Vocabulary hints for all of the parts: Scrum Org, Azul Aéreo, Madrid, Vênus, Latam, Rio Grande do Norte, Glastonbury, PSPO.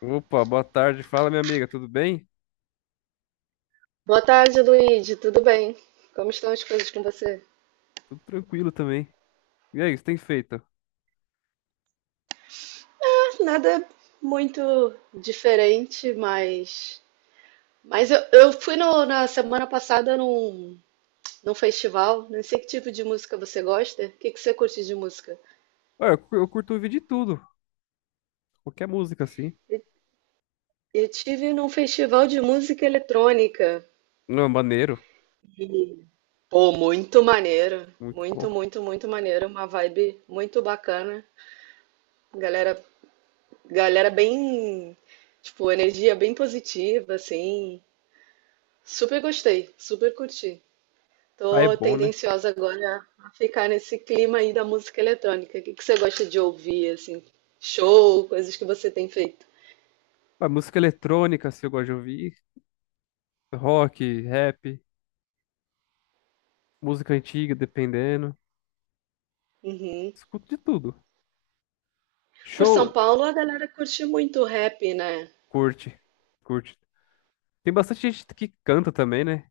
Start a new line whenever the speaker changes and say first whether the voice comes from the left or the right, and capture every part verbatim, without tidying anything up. left: Opa, boa tarde. Fala, minha amiga, tudo bem?
right: Boa tarde, Luíde. Tudo bem? Como estão as coisas com você?
left: Tudo tranquilo também. E aí, o que você tem feito?
right: Nada muito diferente, mas. Mas eu, eu fui no- na semana passada num, num festival. Não sei que tipo de música você gosta. O que, que você curte de música?
left: Olha, eu cu- eu curto ouvir de tudo. Qualquer música, assim.
right: Eu tive num festival de música eletrônica.
left: Não, maneiro.
right: Pô, muito maneiro.
left: Muito
right: Muito,
left: bom.
right: muito, muito maneiro. Uma vibe muito bacana. Galera, galera bem. Tipo, energia bem positiva, assim. Super gostei, super curti.
left: Ah, é
right: Tô
left: bom, né?
right: tendenciosa agora a ficar nesse clima aí da música eletrônica. O que que você gosta de ouvir, assim? Show, coisas que você tem feito.
left: Ah, música eletrônica, assim, eu gosto de ouvir. Rock, rap, música antiga, dependendo.
right: Uhum.
left: Escuto de tudo.
right: Por São
left: Show,
right: Paulo, a galera curte muito rap, né?
left: curte. Curte. Tem bastante gente que canta também, né?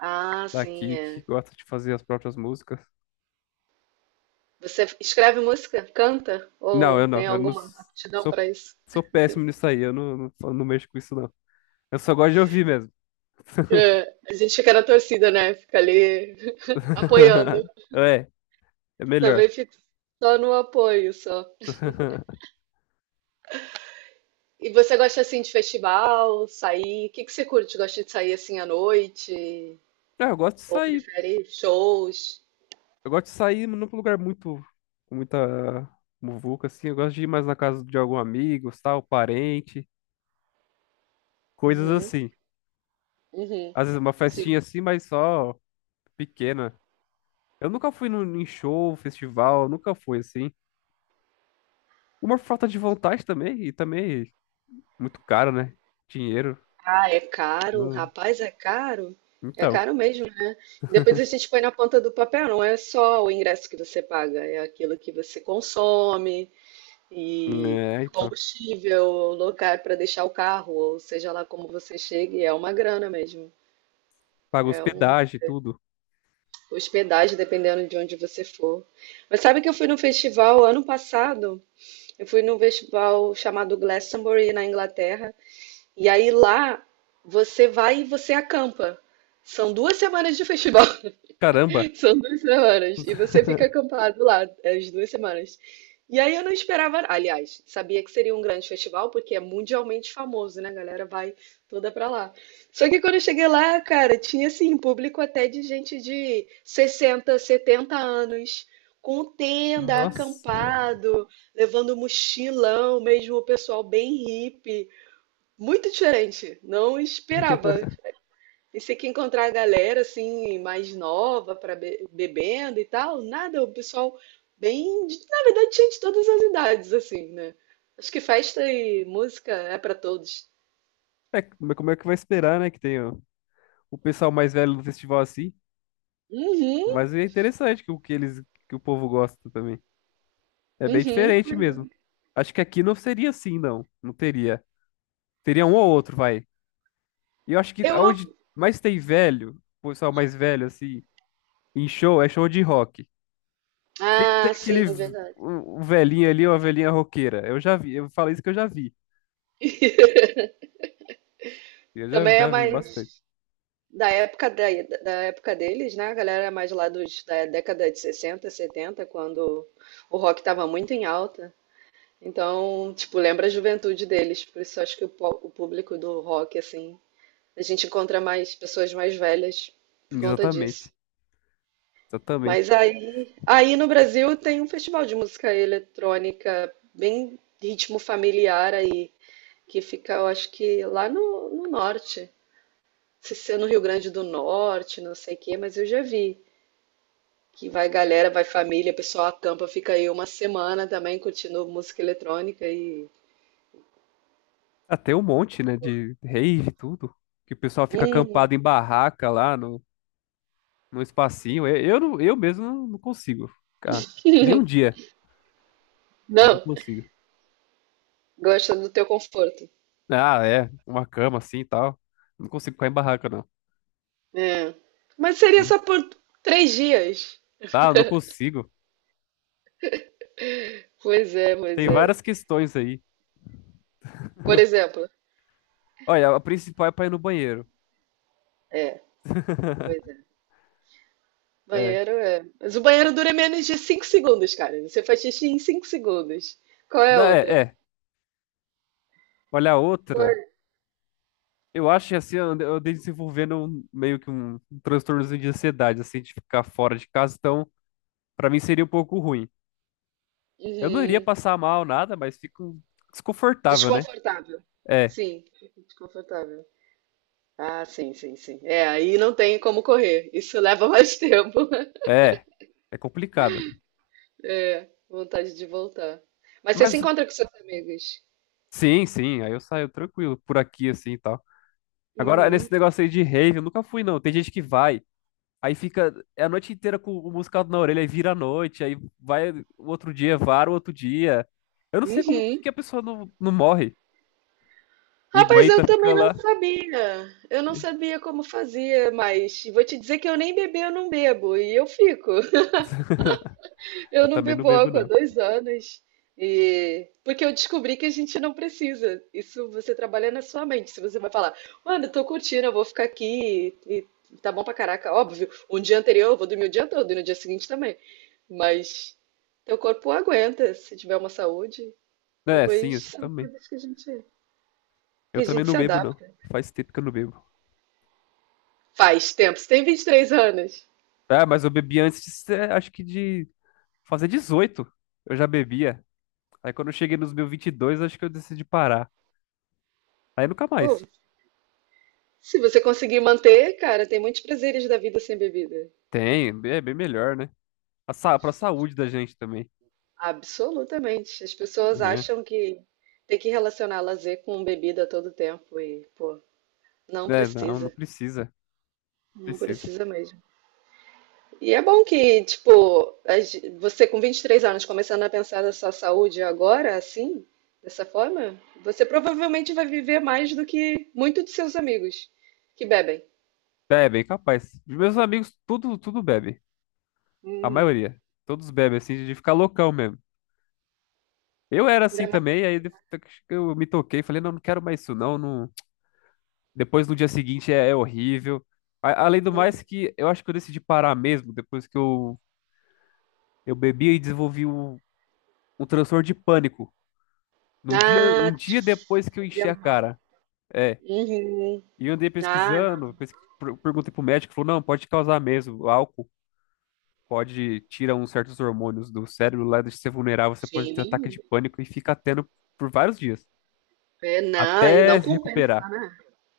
right: Ah, sim,
left: Daqui, que
right: é.
left: gosta de fazer as próprias músicas.
right: Você escreve música? Canta?
left: Não, eu
right: Ou
left: não.
right: tem
left: Eu não
right: alguma
left: s-
right: aptidão
left: sou,
right: para isso?
left: sou péssimo nisso aí. Eu não, não, não mexo com isso, não. Eu só gosto de ouvir mesmo.
right: É, a gente fica na torcida, né? Fica ali apoiando.
left: É, é melhor.
right: Também fico só no apoio, só. E você gosta assim de festival, sair? O que que você curte? Gosta de sair assim à noite?
left: É, eu gosto de
right: Ou
left: sair.
right: prefere shows?
left: Eu gosto de sair num lugar muito, com muita muvuca, assim. Eu gosto de ir mais na casa de algum amigo, tal, parente, coisas
right: Uhum,
left: assim.
right: uhum,
left: Às vezes uma festinha
right: sim.
left: assim, mas só pequena. Eu nunca fui num, em show, festival, nunca fui assim. Uma falta de vontade também, e também muito caro, né? Dinheiro.
right: Ah, é caro,
left: Hum,
right: rapaz, é caro. É
left: Então,
right: caro mesmo, né? Depois a gente põe na ponta do papel, não é só o ingresso que você paga, é aquilo que você consome e
left: é, então.
right: combustível, lugar para deixar o carro, ou seja lá como você chegue, é uma grana mesmo.
left: Paga
right: É um
left: hospedagem, tudo.
right: hospedagem, dependendo de onde você for. Mas sabe que eu fui num festival ano passado? Eu fui num festival chamado Glastonbury na Inglaterra. E aí lá você vai e você acampa. São duas semanas de festival.
left: Caramba.
right: São duas semanas. E você fica acampado lá é, as duas semanas. E aí eu não esperava. Aliás, sabia que seria um grande festival, porque é mundialmente famoso, né? A galera vai toda pra lá. Só que quando eu cheguei lá, cara, tinha assim, público até de gente de sessenta, setenta anos, com tenda,
left: Nossa.
right: acampado, levando mochilão, mesmo o pessoal bem hippie. Muito diferente. Não esperava. E se que encontrar a galera assim mais nova para bebendo e tal, nada, o pessoal bem, de- na verdade tinha de todas as idades assim, né? Acho que festa e música é para todos.
left: É, mas como é que vai esperar, né? Que tenha o o pessoal mais velho do festival assim.
right: Uhum,
left: Mas é interessante que o que eles, que o povo gosta também. É bem
right: uhum.
left: diferente mesmo. Acho que aqui não seria assim, não. Não teria. Teria um ou outro, vai. E eu acho que
right: Eu,
left: aonde mais tem velho, o pessoal mais velho, assim, em show, é show de rock. Sempre tem
right: ah,
left: aquele
right: sim,
left: v-
right: verdade.
left: um um velhinho ali, uma velhinha roqueira. Eu já vi, eu falei isso que eu já vi. Eu já,
right: Também é
left: já vi bastante.
right: mais da época da, da época deles, né? A galera é mais lá dos, da década de sessenta setenta quando o rock estava muito em alta. Então, tipo, lembra a juventude deles. Por isso acho que o, po- o público do rock, assim, a gente encontra mais pessoas mais velhas por conta disso.
left: Exatamente.
right: Mas
left: Exatamente.
right: aí, aí no Brasil tem um festival de música eletrônica bem ritmo familiar aí, que fica, eu acho que lá no, no norte. Se ser no Rio Grande do Norte, não sei o quê, mas eu já vi que vai galera, vai família, o pessoal acampa, fica aí uma semana também curtindo música eletrônica e.
left: Ah, tem um monte, né, de rave e tudo. Que o pessoal fica
right: Hum,
left: acampado em barraca lá no, no espacinho. Eu, eu, não- eu mesmo não não consigo ficar. Nem um dia. Não
right: não,
left: consigo.
right: gosta do teu conforto.
left: Ah, é. Uma cama assim e tal. Não consigo ficar em barraca, não.
right: É. Mas seria só por três dias.
left: Ah, não consigo.
right: Pois é, pois
left: Tem
right: é.
left: várias questões aí.
right: Por exemplo,
left: Olha, a principal é pra ir no banheiro.
right: é, pois é.
left: É.
right: Banheiro é. Mas o banheiro dura menos de cinco segundos, cara. Você faz xixi em cinco segundos. Qual é
left: Não,
right: a
left: é,
right: outra?
left: é. Olha a outra.
right: Qual é?
left: Eu acho que assim, eu ande- eu andei desenvolvendo um- meio que um transtorno de ansiedade, assim, de ficar fora de casa. Então, pra mim seria um pouco ruim. Eu não iria
right: Uhum.
left: passar mal nada, mas fico desconfortável, né?
right: Desconfortável.
left: É,
right: Sim, desconfortável. Ah, sim, sim, sim. É, aí não tem como correr. Isso leva mais tempo.
left: é, é complicado.
right: É, vontade de voltar. Mas você se
left: Mas
right: encontra com seus amigos.
left: sim, sim, aí eu saio tranquilo por aqui assim e tal. Agora,
right: Uhum.
left: nesse negócio aí de rave, eu nunca fui não. Tem gente que vai, aí fica é a noite inteira com o musical na orelha, aí vira a noite, aí vai o outro dia, vara o outro dia. Eu não sei como que
right: Uhum.
left: que a pessoa não, não morre. E
right: Rapaz, eu
left: aguenta ficar
right: também não
left: lá.
right: sabia. Eu não sabia como fazia, mas vou te dizer que eu nem beber, eu não bebo. E eu fico.
left: Eu
right: Eu não
left: também não
right: bebo
left: bebo,
right: álcool há
left: não.
right: dois anos. E... Porque eu descobri que a gente não precisa. Isso você trabalha na sua mente. Se você vai falar, mano, eu tô curtindo, eu vou ficar aqui e tá bom pra caraca. Óbvio, um dia anterior eu vou dormir o dia todo e no dia seguinte também. Mas teu corpo aguenta se tiver uma saúde.
left: É, sim,
right: Depois
left: essa
right: são
left: também.
right: coisas que a gente,
left: Eu
right: que a
left: também
right: gente
left: não
right: se
left: bebo, não.
right: adapta.
left: Faz tempo que eu não bebo.
right: Faz tempo, você tem vinte e três anos.
left: Ah, mas eu bebi antes de, ser- acho que de fazer dezoito, eu já bebia. Aí quando eu cheguei nos meus vinte e dois, acho que eu decidi parar. Aí nunca
right: Pô,
left: mais.
right: se você conseguir manter, cara, tem muitos prazeres da vida sem bebida.
left: Tem, é bem melhor, né? A, sa- pra saúde da gente também,
right: Absolutamente. As pessoas
left: né?
right: acham que tem que relacionar lazer com bebida a todo tempo e, pô, não
left: É, não, não
right: precisa.
left: precisa.
right: Não
left: Precisa.
right: precisa mesmo. E é bom que, tipo, a ge- você com vinte e três anos começando a pensar na sua saúde agora, assim, dessa forma, você provavelmente vai viver mais do que muitos de seus amigos que bebem.
left: É, bem capaz. Meus amigos, tudo, tudo bebe. A
right: Uhum.
left: maioria. Todos bebem, assim, de ficar loucão mesmo. Eu era assim
right: Ainda
left: também, aí de- eu me toquei, falei, não, não quero mais isso, não. Não... Depois no dia seguinte é, é horrível. A- Além do mais
right: mais,
left: que eu acho que eu decidi parar mesmo, depois que eu, eu bebi e desenvolvi um, um transtorno de pânico. Num dia, um
right: ah,
left: dia depois que eu
right: fazia
left: enchi a
right: mal.
left: cara. É.
right: Uhum.
left: E eu andei
right: Ah,
left: pesquisando,
right: não.
left: pesqui- per- perguntei pro médico, falou, não, pode causar mesmo, o álcool. Pode tirar uns certos hormônios do cérebro lá, deixa você vulnerável, você pode ter ataque
right: Sim.
left: de pânico e fica tendo por vários dias.
right: É, não, e não
left: Até se
right: compensa,
left: recuperar.
right: né?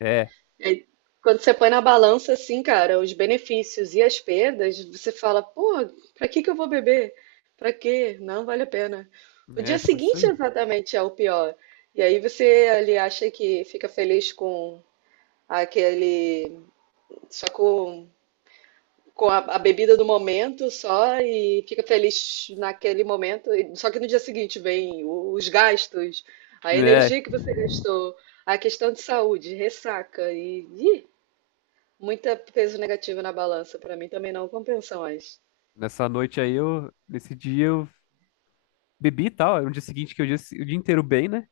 left: É,
right: É, quando você põe na balança, assim, cara, os benefícios e as perdas, você fala, pô, pra que que eu vou beber? Pra quê? Não vale a pena. O
left: é,
right: dia
left: foi isso
right: seguinte,
left: aí.
right: exatamente, é o pior. E aí você ali acha que fica feliz com aquele, só com com a, a bebida do momento só e fica feliz naquele momento. E- Só que no dia seguinte vem o- os gastos, a
left: É,
right: energia que você gastou, a questão de saúde, ressaca e ih, muita peso negativo na balança. Para mim também não compensa mais.
left: nessa noite aí eu, nesse dia eu bebi e tal. Aí no dia seguinte que eu disse o dia inteiro bem, né?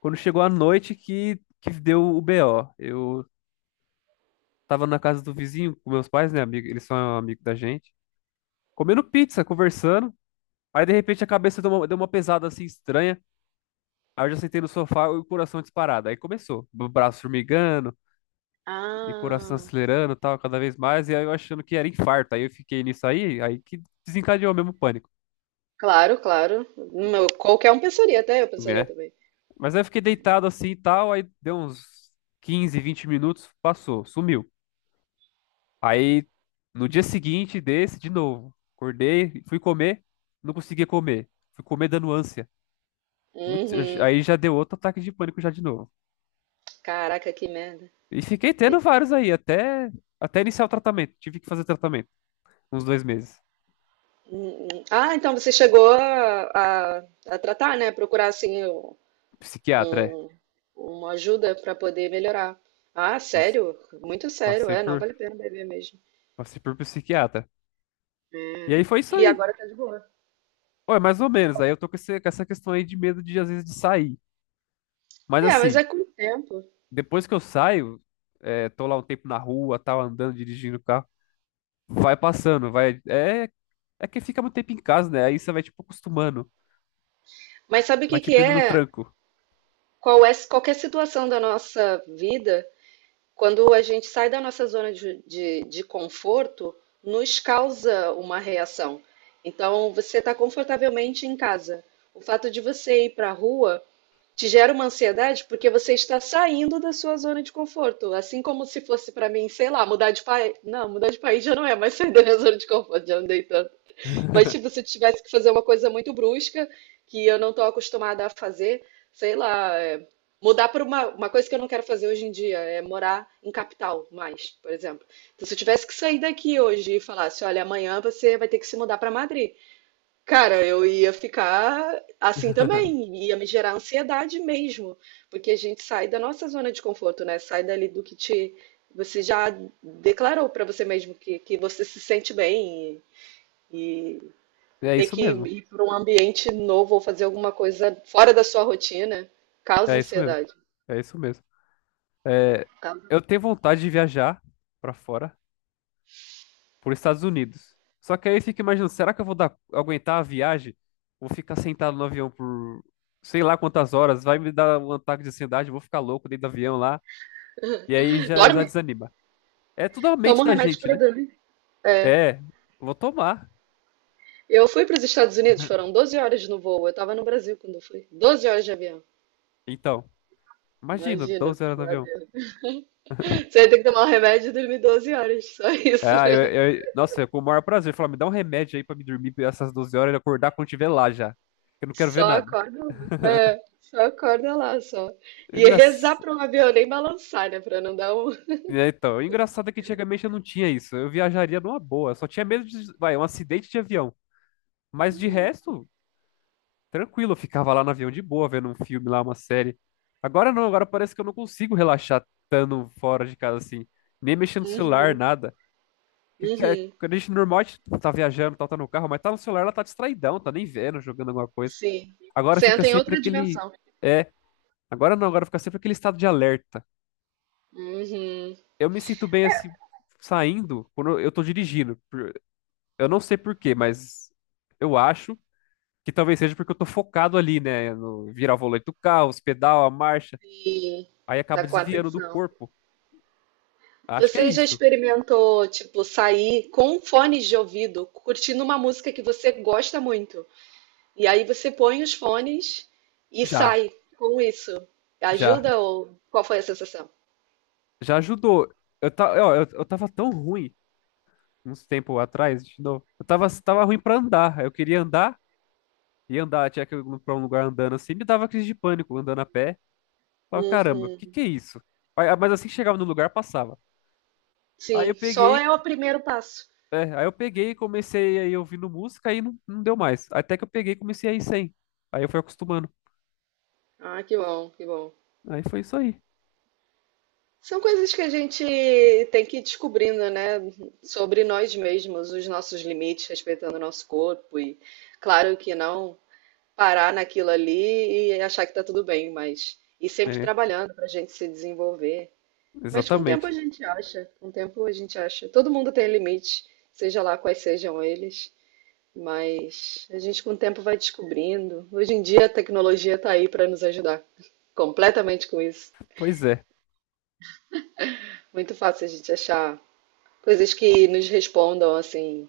left: Quando chegou a noite que, que deu o B O. Eu tava na casa do vizinho com meus pais, né, amigo? Eles são amigos da gente. Comendo pizza, conversando. Aí de repente a cabeça deu uma, deu uma pesada assim estranha. Aí eu já sentei no sofá e o coração disparado. Aí começou. O braço formigando, e coração
right: Ah,
left: acelerando, e tal, cada vez mais, e aí eu achando que era infarto. Aí eu fiquei nisso aí, aí que desencadeou mesmo o pânico,
right: claro, claro. Não, qualquer um pensaria, até eu pensaria
left: né?
right: também.
left: Mas aí eu fiquei deitado assim e tal, aí deu uns quinze vinte minutos, passou, sumiu. Aí no dia seguinte desse, de novo, acordei, fui comer, não conseguia comer. Fui comer dando ânsia. Muito-
right: Uhum.
left: aí já deu outro ataque de pânico já de novo.
right: Caraca, que merda.
left: E fiquei tendo
right: Eita.
left: vários aí, até, até iniciar o tratamento. Tive que fazer tratamento, uns dois meses.
right: Uhum. Ah, então você chegou a, a- a tratar, né? Procurar assim o-
left: Psiquiatra, é.
right: um- uma ajuda para poder melhorar. Ah,
left: Isso.
right: sério? Muito sério,
left: Passei
right: é, não
left: por
right: vale a pena beber mesmo.
left: Passei por psiquiatra. E aí foi isso
right: E
left: aí.
right: agora tá de boa.
left: Ué, mais ou menos. Aí eu tô com, esse- com essa questão aí de medo de, às vezes, de sair. Mas
right: É, mas
left: assim,
right: é com o tempo.
left: depois que eu saio, é, tô lá um tempo na rua, tal, andando, dirigindo o carro, vai passando, vai. É, é que fica muito tempo em casa, né? Aí você vai, tipo, acostumando.
right: Mas sabe o
left: Vai,
right: que que
left: tipo, indo no
right: é?
left: tranco.
right: Qual é qualquer situação da nossa vida, quando a gente sai da nossa zona de, de, de conforto, nos causa uma reação. Então, você está confortavelmente em casa. O fato de você ir para a rua te gera uma ansiedade porque você está saindo da sua zona de conforto. Assim como se fosse para mim, sei lá, mudar de país. Não, mudar de país já não é mais sair da minha zona de conforto, já andei tanto. Mas tipo, se eu tivesse que fazer uma coisa muito brusca, que eu não estou acostumada a fazer, sei lá, é, mudar para uma, uma coisa que eu não quero fazer hoje em dia, é morar em capital mais, por exemplo. Então, se eu tivesse que sair daqui hoje e falasse, olha, amanhã você vai ter que se mudar para Madrid. Cara, eu ia ficar assim também, ia me gerar ansiedade mesmo, porque a gente sai da nossa zona de conforto, né? Sai dali do que te, você já declarou para você mesmo que, que você se sente bem e, e
left: É
right: ter
left: isso
right: que
left: mesmo.
right: ir para um ambiente novo ou fazer alguma coisa fora da sua rotina
left: É
right: causa
left: isso mesmo.
right: ansiedade.
left: É isso mesmo. É,
right: Causa-
left: eu tenho vontade de viajar pra fora, por Estados Unidos. Só que aí eu fico imaginando, será que eu vou dar, aguentar a viagem? Vou ficar sentado no avião por sei lá quantas horas, vai me dar um ataque de ansiedade, vou ficar louco dentro do avião lá, e aí já, já
right: Dorme?
left: desanima. É tudo a mente
right: Toma um
left: da
right: remédio
left: gente,
right: para
left: né?
right: dormir. É.
left: É, vou tomar.
right: Eu fui para os Estados Unidos, foram doze horas no voo. Eu estava no Brasil quando eu fui. Doze horas de avião.
left: Então, imagina,
right: Imagina,
left: doze horas no avião.
right: você vai ter que tomar o remédio e dormir doze horas, só isso.
left: Ah, eu, eu- nossa, é com o maior prazer. Falar, me dá um remédio aí pra me dormir essas doze horas e acordar quando tiver lá já. Eu não quero ver
right: Só
left: nada.
right: acorda lá. É, só acorda lá, só.
left: É
right: E rezar
left: engraçado.
right: para um avião nem balançar, né? Para não dar um.
left: É, então, o engraçado é que antigamente eu não tinha isso. Eu viajaria numa boa. Eu só tinha medo de, vai, um acidente de avião. Mas de
right: Uhum,
left: resto, tranquilo, eu ficava lá no avião de boa, vendo um filme lá, uma série. Agora não, agora parece que eu não consigo relaxar estando fora de casa assim. Nem mexendo no celular,
right: uhum,
left: nada. Que, que é-
right: uhum.
left: quando a gente normal, a gente tá viajando, tá, tá no carro, mas tá no celular, ela tá distraidão, tá nem vendo, jogando alguma coisa.
right: Sim.
left: Agora
right: Você
left: fica
right: em
left: sempre
right: outra
left: aquele.
right: dimensão.
left: É, agora não, agora fica sempre aquele estado de alerta.
right: Uhum.
left: Eu me sinto bem assim, saindo, quando eu tô dirigindo. Eu não sei por quê, mas eu acho que talvez seja porque eu tô focado ali, né? No virar o volante do carro, os pedal, a marcha.
right: E
left: Aí
right: tá
left: acaba
right: com
left: desviando do
right: atenção.
left: corpo. Acho que é
right: Você já
left: isso.
right: experimentou, tipo, sair com fones de ouvido, curtindo uma música que você gosta muito? E aí você põe os fones e
left: Já,
right: sai com isso.
left: já,
right: Ajuda ou qual foi a sensação?
left: já ajudou. Eu, ta... ó, eu, eu tava tão ruim uns tempo atrás, de novo. Eu tava, tava ruim pra andar. Eu queria andar e andar, tinha que ir pra um lugar andando assim, me dava crise de pânico andando a pé. Falava, caramba, o que
right: Uhum.
left: que é isso? Aí, mas assim que chegava no lugar, passava. Aí
right: Sim,
left: eu
right: só
left: peguei
right: é o primeiro passo.
left: É, aí eu peguei e comecei aí ouvindo música aí não, não deu mais. Até que eu peguei e comecei a ir sem. Aí eu fui acostumando.
right: Ah, que bom, que bom.
left: Aí foi isso aí.
right: São coisas que a gente tem que ir descobrindo, né? Sobre nós mesmos, os nossos limites, respeitando o nosso corpo e, claro que não parar naquilo ali e achar que tá tudo bem, mas ir sempre
left: É,
right: trabalhando para a gente se desenvolver. Mas com o tempo a
left: exatamente.
right: gente acha, com o tempo a gente acha. Todo mundo tem limite, seja lá quais sejam eles, mas a gente com o tempo vai descobrindo. Hoje em dia a tecnologia está aí para nos ajudar completamente com isso.
left: Pois é.
right: Muito fácil a gente achar coisas que nos respondam assim.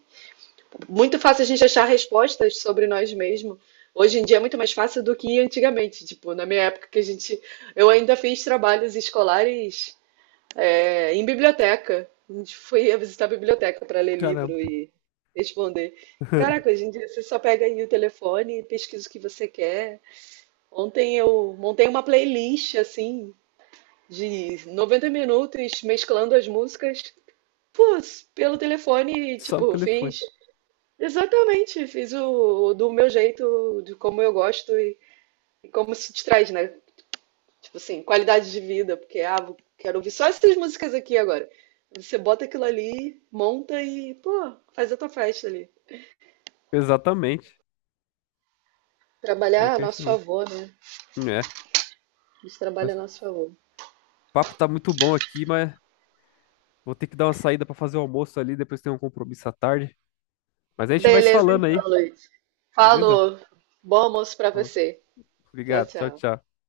right: Muito fácil a gente achar respostas sobre nós mesmos. Hoje em dia é muito mais fácil do que antigamente. Tipo, na minha época que a gente, eu ainda fiz trabalhos escolares é, em biblioteca. A gente foi visitar a biblioteca para ler
left: Caramba.
right: livro e responder. Caraca, hoje em dia você só pega aí o telefone e pesquisa o que você quer. Ontem eu montei uma playlist assim de noventa minutos mesclando as músicas, pô, pelo telefone, e,
left: Só no
right: tipo,
left: telefone.
right: fiz exatamente, fiz o, do meu jeito, de como eu gosto e, e como se te traz, né? Tipo assim, qualidade de vida, porque ah, vou- quero ouvir só essas músicas aqui agora. Você bota aquilo ali, monta e, pô, faz a tua festa ali.
left: Exatamente. Pior
right: Trabalhar a
left: que é isso
right: nosso
left: mesmo.
right: favor, né?
left: É,
right: A gente trabalha
left: mas
right: a
left: o
right: nosso favor.
left: papo tá muito bom aqui, mas vou ter que dar uma saída pra fazer o almoço ali, depois tem um compromisso à tarde. Mas a gente vai se
right: Beleza,
left: falando
right: então,
left: aí,
right: Luiz.
left: beleza?
right: Falou. Bom almoço pra você. Tchau,
left: Obrigado. Tchau,
right: tchau.
left: tchau.